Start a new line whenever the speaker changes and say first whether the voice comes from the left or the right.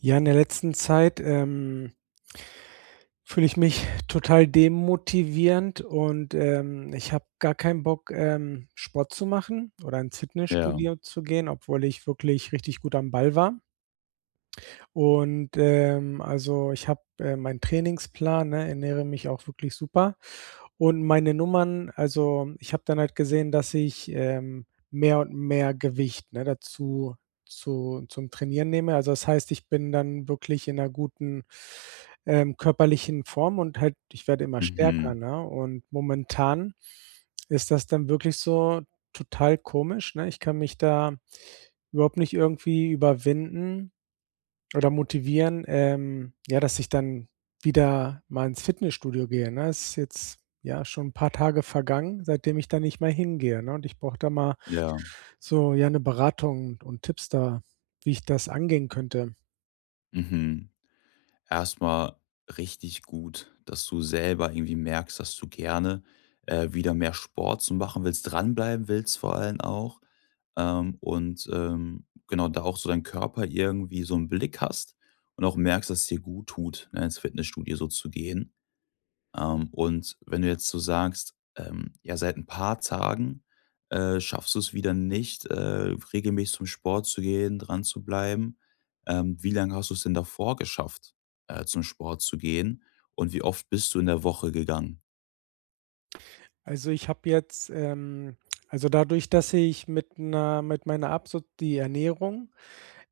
right: Ja, in der letzten Zeit, fühle ich mich total demotivierend und ich habe gar keinen Bock, Sport zu machen oder ins
left: Ja,
right: Fitnessstudio zu gehen, obwohl ich wirklich richtig gut am Ball war. Und, ich habe, meinen Trainingsplan, ne, ernähre mich auch wirklich super. Und meine Nummern, also, ich habe dann halt gesehen, dass ich, mehr und mehr Gewicht, ne, dazu zu zum Trainieren nehme. Also, das heißt, ich bin dann wirklich in einer guten, körperlichen Form und halt ich werde immer stärker,
left: mhm,
right: ne? Und momentan ist das dann wirklich so total komisch, ne? Ich kann mich da überhaupt nicht irgendwie überwinden oder motivieren, ja, dass ich dann wieder mal ins Fitnessstudio gehe, ne? Es ist jetzt, ja, schon 'n paar Tage vergangen, seitdem ich da nicht mehr hingehe, ne? Und ich brauche da mal
left: ja,
right: so, ja, 'ne Beratung und Tipps da, wie ich das angehen könnte.
left: mhm. Erstmal richtig gut, dass du selber irgendwie merkst, dass du gerne, wieder mehr Sport zu machen willst, dranbleiben willst vor allem auch, genau, da auch so deinen Körper irgendwie so einen Blick hast und auch merkst, dass es dir gut tut, ne, ins Fitnessstudio so zu gehen. Und wenn du jetzt so sagst, ja, seit ein paar Tagen, schaffst du es wieder nicht, regelmäßig zum Sport zu gehen, dran zu bleiben. Wie lange hast du es denn davor geschafft, zum Sport zu gehen? Und wie oft bist du in der Woche gegangen?
right: Also, ich habe jetzt, also dadurch, dass ich mit meiner Abso die Ernährung,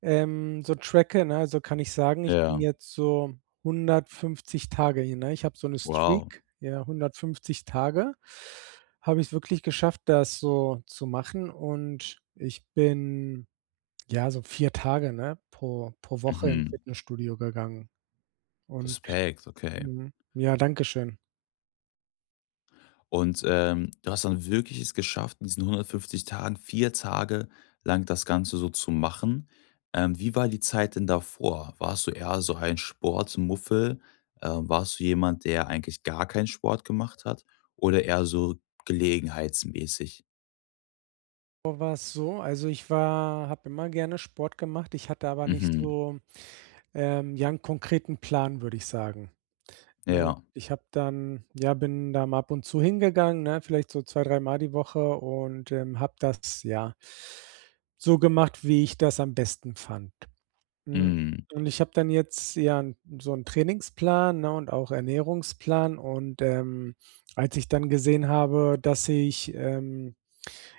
right: So tracke, ne, also kann ich sagen, ich bin
left: Ja,
right: jetzt so 150 Tage hier, ne? Ich habe so 'ne
left: wow.
right: Streak, ja, 150 Tage habe ich's wirklich geschafft, das so zu machen, und ich bin, ja, so 4 Tage, ne, pro Woche ins
left: Mhm.
right: Fitnessstudio gegangen. Und
left: Respekt, okay.
right: mhm, ja, dankeschön.
left: Und, du hast dann wirklich es geschafft, in diesen 150 Tagen 4 Tage lang das Ganze so zu machen. Wie war die Zeit denn davor? Warst du eher so ein Sportmuffel? Warst du jemand, der eigentlich gar keinen Sport gemacht hat oder eher so gelegenheitsmäßig?
right: Davor war's so, also ich war habe immer gerne Sport gemacht, ich hatte aber nicht
left: Mhm.
right: so, ja, 'n konkreten Plan, würde ich sagen. Ne, und
left: Ja.
right: ich habe dann ja, bin da mal ab und zu hingegangen, ne, vielleicht so 2, dreimal die Woche und, habe das, ja, so gemacht, wie ich das am besten fand. Hm,
left: Mhm.
right: und ich habe dann jetzt, ja, 'n so 'n Trainingsplan, ne, und auch Ernährungsplan und, als ich dann gesehen habe, dass ich,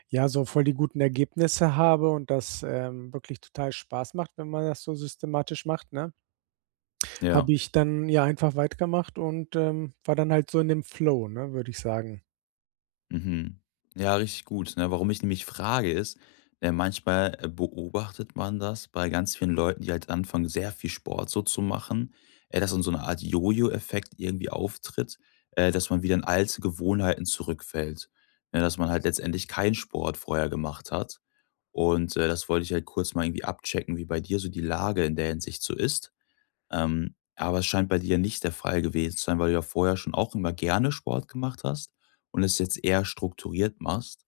right: ja, so voll die guten Ergebnisse habe und das, wirklich total Spaß macht, wenn man das so systematisch macht, ne?
left: Ja.
right: Habe ich dann ja einfach weitergemacht und, war dann halt so in dem Flow, ne, würde ich sagen.
left: Mhm. Ja, richtig gut, ne? Warum ich nämlich frage ist, manchmal, beobachtet man das bei ganz vielen Leuten, die halt anfangen, sehr viel Sport so zu machen, dass dann so eine Art Jojo-Effekt irgendwie auftritt, dass man wieder in alte Gewohnheiten zurückfällt, ne? Dass man halt letztendlich keinen Sport vorher gemacht hat. Und, das wollte ich halt kurz mal irgendwie abchecken, wie bei dir so die Lage in der Hinsicht so ist. Aber es scheint bei dir nicht der Fall gewesen zu sein, weil du ja vorher schon auch immer gerne Sport gemacht hast und es jetzt eher strukturiert machst.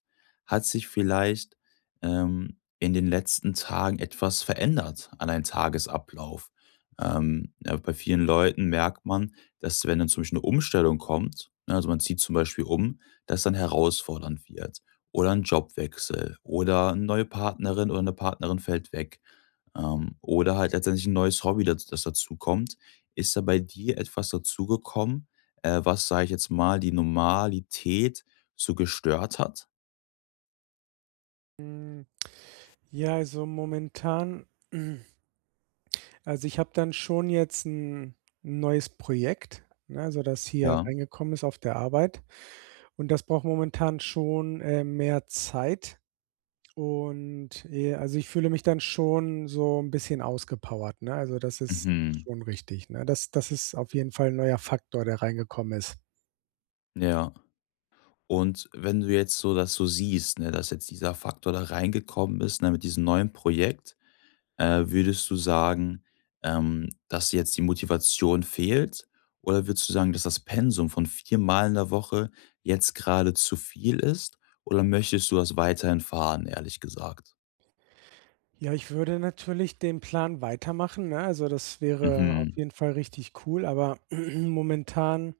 left: Hat sich vielleicht in den letzten Tagen etwas verändert an deinem Tagesablauf? Ja, bei vielen Leuten merkt man, dass wenn dann zum Beispiel eine Umstellung kommt, ne, also man zieht zum Beispiel um, dass dann herausfordernd wird. Oder ein Jobwechsel oder eine neue Partnerin oder eine Partnerin fällt weg oder halt letztendlich ein neues Hobby, das dazu kommt, ist da bei dir etwas dazugekommen, was, sage ich jetzt mal, die Normalität so gestört hat?
right: Hm, ja, also momentan also ich habe dann schon jetzt ein neues Projekt, ne, also das hier
left: Ja.
right: reingekommen ist auf der Arbeit. Und das braucht momentan schon, mehr Zeit und, also ich fühle mich dann schon so ein bisschen ausgepowert, ne? Also das ist
left: Mhm.
right: schon richtig, ne? Das ist auf jeden Fall ein neuer Faktor, der reingekommen ist.
left: Ja. Und wenn du jetzt so das so siehst, ne, dass jetzt dieser Faktor da reingekommen ist, ne, mit diesem neuen Projekt, äh, würdest du sagen, dass dir jetzt die Motivation fehlt? Oder würdest du sagen, dass das Pensum von 4 Mal in der Woche jetzt gerade zu viel ist? Oder möchtest du das weiterhin fahren, ehrlich gesagt?
right: Ja, ich würde natürlich den Plan weitermachen, ne? Also, das wäre auf
left: Mhm.
right: jeden Fall richtig cool, aber momentan,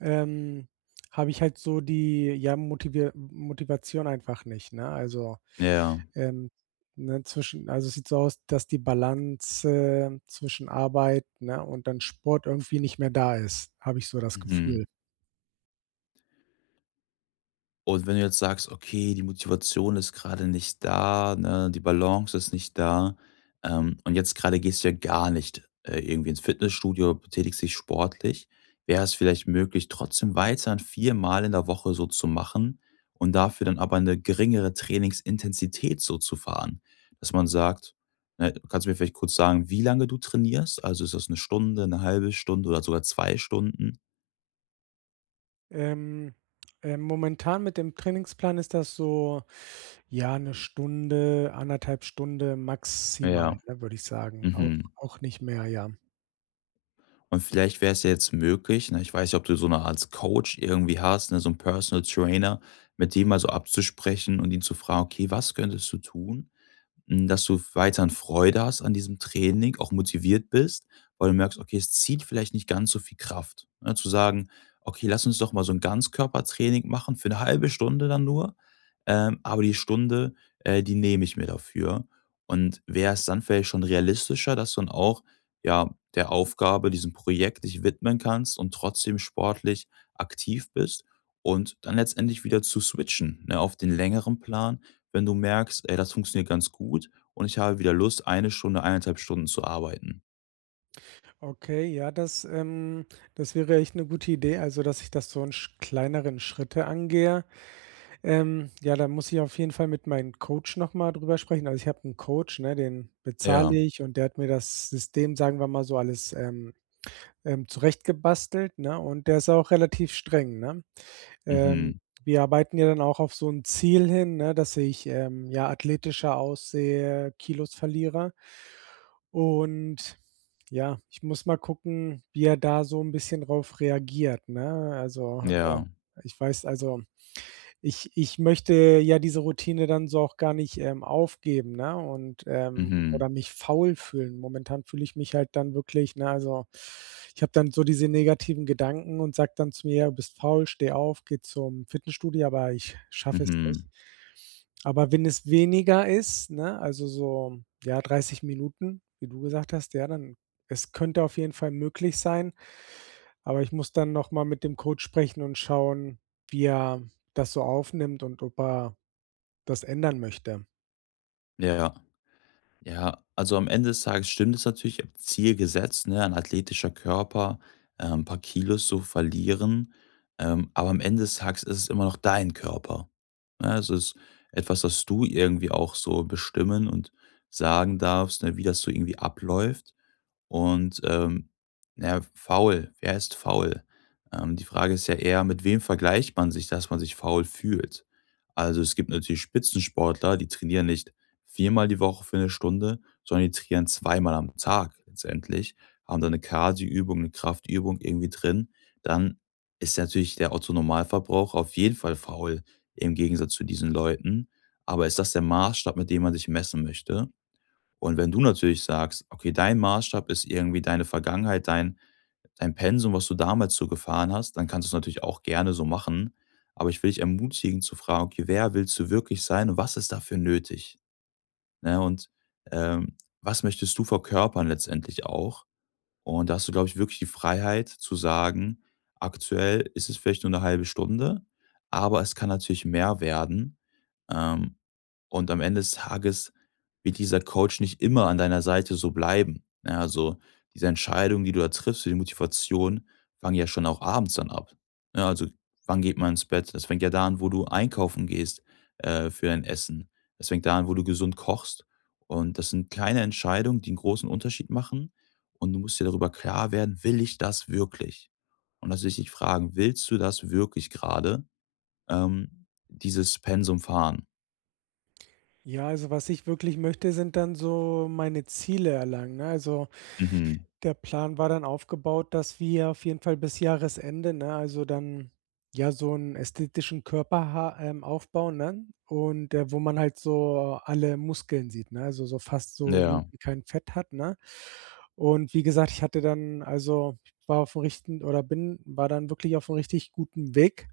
right: ähm, habe ich halt so die, ja, Motivier Motivation einfach nicht, ne? Also,
left: Ja,
right: ähm, ne, zwischen also, es sieht so aus, dass die Balance, zwischen Arbeit, ne, und dann Sport irgendwie nicht mehr da ist, habe ich so das
left: mhm.
right: Gefühl.
left: Und wenn du jetzt sagst: „Okay, die Motivation ist gerade nicht da, ne, die Balance ist nicht da“, und jetzt gerade gehst du ja gar nicht, irgendwie ins Fitnessstudio, betätigst dich sportlich, wäre es vielleicht möglich, trotzdem weiterhin viermal in der Woche so zu machen und dafür dann aber eine geringere Trainingsintensität so zu fahren, dass man sagt, ne, kannst du mir vielleicht kurz sagen, wie lange du trainierst? Also, ist das eine Stunde, eine halbe Stunde oder sogar 2 Stunden?
right: Ähm, momentan mit dem Trainingsplan ist das so, ja, eine Stunde, anderthalb Stunde maximal,
left: Ja,
right: ne, würde ich sagen. Auch
left: mhm.
right: auch nicht mehr, ja.
left: Und vielleicht wäre es ja jetzt möglich, ne, ich weiß nicht, ob du so eine Art Coach irgendwie hast, ne, so einen Personal Trainer, mit dem mal so abzusprechen und ihn zu fragen: „Okay, was könntest du tun, hm, dass du weiterhin Freude hast an diesem Training, auch motiviert bist, weil du merkst, okay, es zieht vielleicht nicht ganz so viel Kraft. Ne? Zu sagen, okay, lass uns doch mal so ein Ganzkörpertraining machen für eine halbe Stunde dann nur, aber die Stunde, die nehme ich mir dafür. Und wäre es dann vielleicht schon realistischer, dass du dann auch, ja, der Aufgabe, diesem Projekt dich widmen kannst und trotzdem sportlich aktiv bist und dann letztendlich wieder zu switchen, ne, auf den längeren Plan, wenn du merkst: „Ey, das funktioniert ganz gut und ich habe wieder Lust, eine Stunde, eineinhalb Stunden zu arbeiten.“
right: Okay, ja, das wäre echt eine gute Idee, also, dass ich das so in sch kleineren Schritte angehe. Ja, da muss ich auf jeden Fall mit meinem Coach noch mal drüber sprechen. Also, ich habe einen Coach, ne, den
left: Ja,
right: bezahle ich, und der hat mir das System, sagen wir mal so, alles, zurechtgebastelt, ne, und der ist auch relativ streng, ne? Ähm,
left: mhm,
right: Wir arbeiten ja dann auch auf so ein Ziel hin, ne, dass ich, ja, athletischer aussehe, Kilos verliere. Und ja, ich muss mal gucken, wie er da so ein bisschen drauf reagiert, ne? Also,
left: ja,
right: ich weiß, also ich möchte ja diese Routine dann so auch gar nicht, aufgeben, ne, und
left: mhm,
right: oder mich faul fühlen. Momentan fühle ich mich halt dann wirklich, ne, also, ich habe dann so diese negativen Gedanken und sage dann zu mir: „Ja, du bist faul, steh auf, geh zum Fitnessstudio“, aber ich schaffe es
left: mhm,
right: nicht. Aber wenn es weniger ist, ne, also so, ja, 30 Minuten, wie du gesagt hast, ja, dann es könnte auf jeden Fall möglich sein, aber ich muss dann noch mal mit dem Coach sprechen und schauen, wie er das so aufnimmt und ob er das ändern möchte.
left: ja, ja. Also, am Ende des Tages stimmt es natürlich, ich habe Ziel gesetzt, ne, ein athletischer Körper, ein paar Kilos zu verlieren, aber am Ende des Tages ist es immer noch dein Körper, ne? Es ist etwas, das du irgendwie auch so bestimmen und sagen darfst, ne, wie das so irgendwie abläuft. Und, ja, faul, wer ist faul? Die Frage ist ja eher, mit wem vergleicht man sich, dass man sich faul fühlt? Also, es gibt natürlich Spitzensportler, die trainieren nicht viermal die Woche für eine Stunde, sondern die trainieren zweimal am Tag letztendlich, haben da eine Cardioübung, eine Kraftübung irgendwie drin. Dann ist natürlich der Otto-Normalverbraucher auf jeden Fall faul im Gegensatz zu diesen Leuten. Aber ist das der Maßstab, mit dem man sich messen möchte? Und wenn du natürlich sagst, okay, dein Maßstab ist irgendwie deine Vergangenheit, dein Pensum, was du damals so gefahren hast, dann kannst du es natürlich auch gerne so machen. Aber ich will dich ermutigen zu fragen: „Okay, wer willst du wirklich sein und was ist dafür nötig?“ Ne, und, ähm, was möchtest du verkörpern letztendlich auch? Und da hast du, glaube ich, wirklich die Freiheit zu sagen, aktuell ist es vielleicht nur eine halbe Stunde, aber es kann natürlich mehr werden. Ähm, und am Ende des Tages wird dieser Coach nicht immer an deiner Seite so bleiben. Ja, also, diese Entscheidung, die du da triffst, die Motivation fangen ja schon auch abends dann ab. Ne, also, wann geht man ins Bett? Das fängt ja da an, wo du einkaufen gehst, für dein Essen. Das fängt da an, wo du gesund kochst. Und das sind kleine Entscheidungen, die einen großen Unterschied machen und du musst dir darüber klar werden: „Will ich das wirklich?“ Und das will ich dich fragen: „Willst du das wirklich gerade dieses Pensum fahren?“
right: Ja, also was ich wirklich möchte, sind dann so meine Ziele erlangen, ne? Also,
left: Mhm.
right: der Plan war dann aufgebaut, dass wir auf jeden Fall bis Jahresende, ne, also dann ja so einen ästhetischen Körper ha aufbauen, ne? Und, wo man halt so alle Muskeln sieht, ne? Also, so fast so gut
left: Ja.
right: wie kein Fett hat, ne? Und wie gesagt, ich hatte dann, also, ich war auf'm richten oder bin war dann wirklich auf einem richtig guten Weg.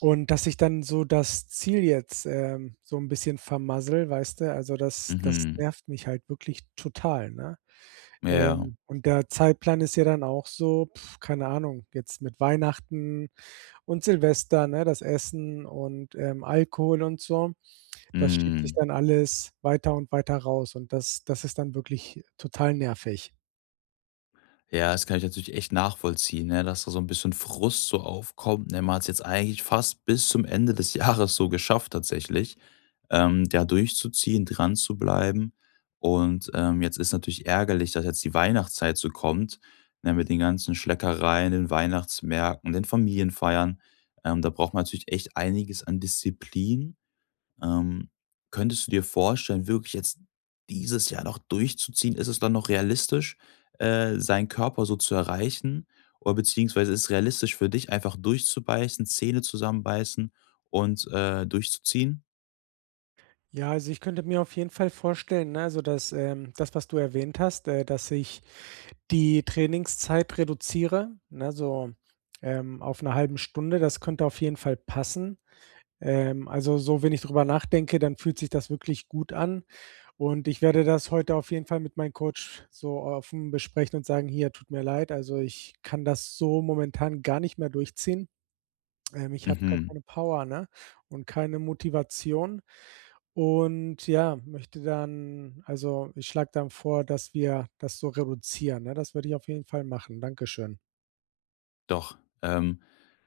right: Und dass ich dann so das Ziel jetzt, so ein bisschen vermassel, weißt du? Also, das
left: Mhm.
right: nervt mich halt wirklich total, ne?
left: Ja.
right: Und der Zeitplan ist ja dann auch so, pf, keine Ahnung, jetzt mit Weihnachten und Silvester, ne, das Essen und, Alkohol und so. Das schiebt sich
left: Mhm.
right: dann alles weiter und weiter raus, und das ist dann wirklich total nervig.
left: Ja, das kann ich natürlich echt nachvollziehen, ne, dass da so ein bisschen Frust so aufkommt, ne? Man hat es jetzt eigentlich fast bis zum Ende des Jahres so geschafft tatsächlich, da durchzuziehen, dran zu bleiben. Und, jetzt ist natürlich ärgerlich, dass jetzt die Weihnachtszeit so kommt, ne, mit den ganzen Schleckereien, den Weihnachtsmärkten, den Familienfeiern. Da braucht man natürlich echt einiges an Disziplin, ähm, könntest du dir vorstellen, wirklich jetzt dieses Jahr noch durchzuziehen? Ist es dann noch realistisch, seinen Körper so zu erreichen? Oder beziehungsweise ist es realistisch für dich, einfach durchzubeißen, Zähne zusammenbeißen und durchzuziehen?
right: Ja, also, ich könnte mir auf jeden Fall vorstellen, ne, also, das, was du erwähnt hast, dass ich die Trainingszeit reduziere, ne, so, auf eine halben Stunde. Das könnte auf jeden Fall passen. Also, so, wenn ich drüber nachdenke, dann fühlt sich das wirklich gut an, und ich werde das heute auf jeden Fall mit meinem Coach so offen besprechen und sagen: „Hier, tut mir leid, also, ich kann das so momentan gar nicht mehr durchziehen. Ich habe gar
left: Mhm,
right: keine Power, ne, und keine Motivation, und ja, möchte ich schlage dann vor, dass wir das so reduzieren“, ne? Das würde ich auf jeden Fall machen. Dankeschön.
left: doch. Ähm,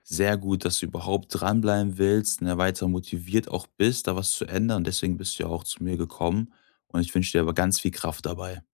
left: Sehr gut, dass du überhaupt dranbleiben willst, ne, weiter motiviert auch bist, da was zu ändern. Deswegen bist du ja auch zu mir gekommen. Und ich wünsche dir aber ganz viel Kraft dabei.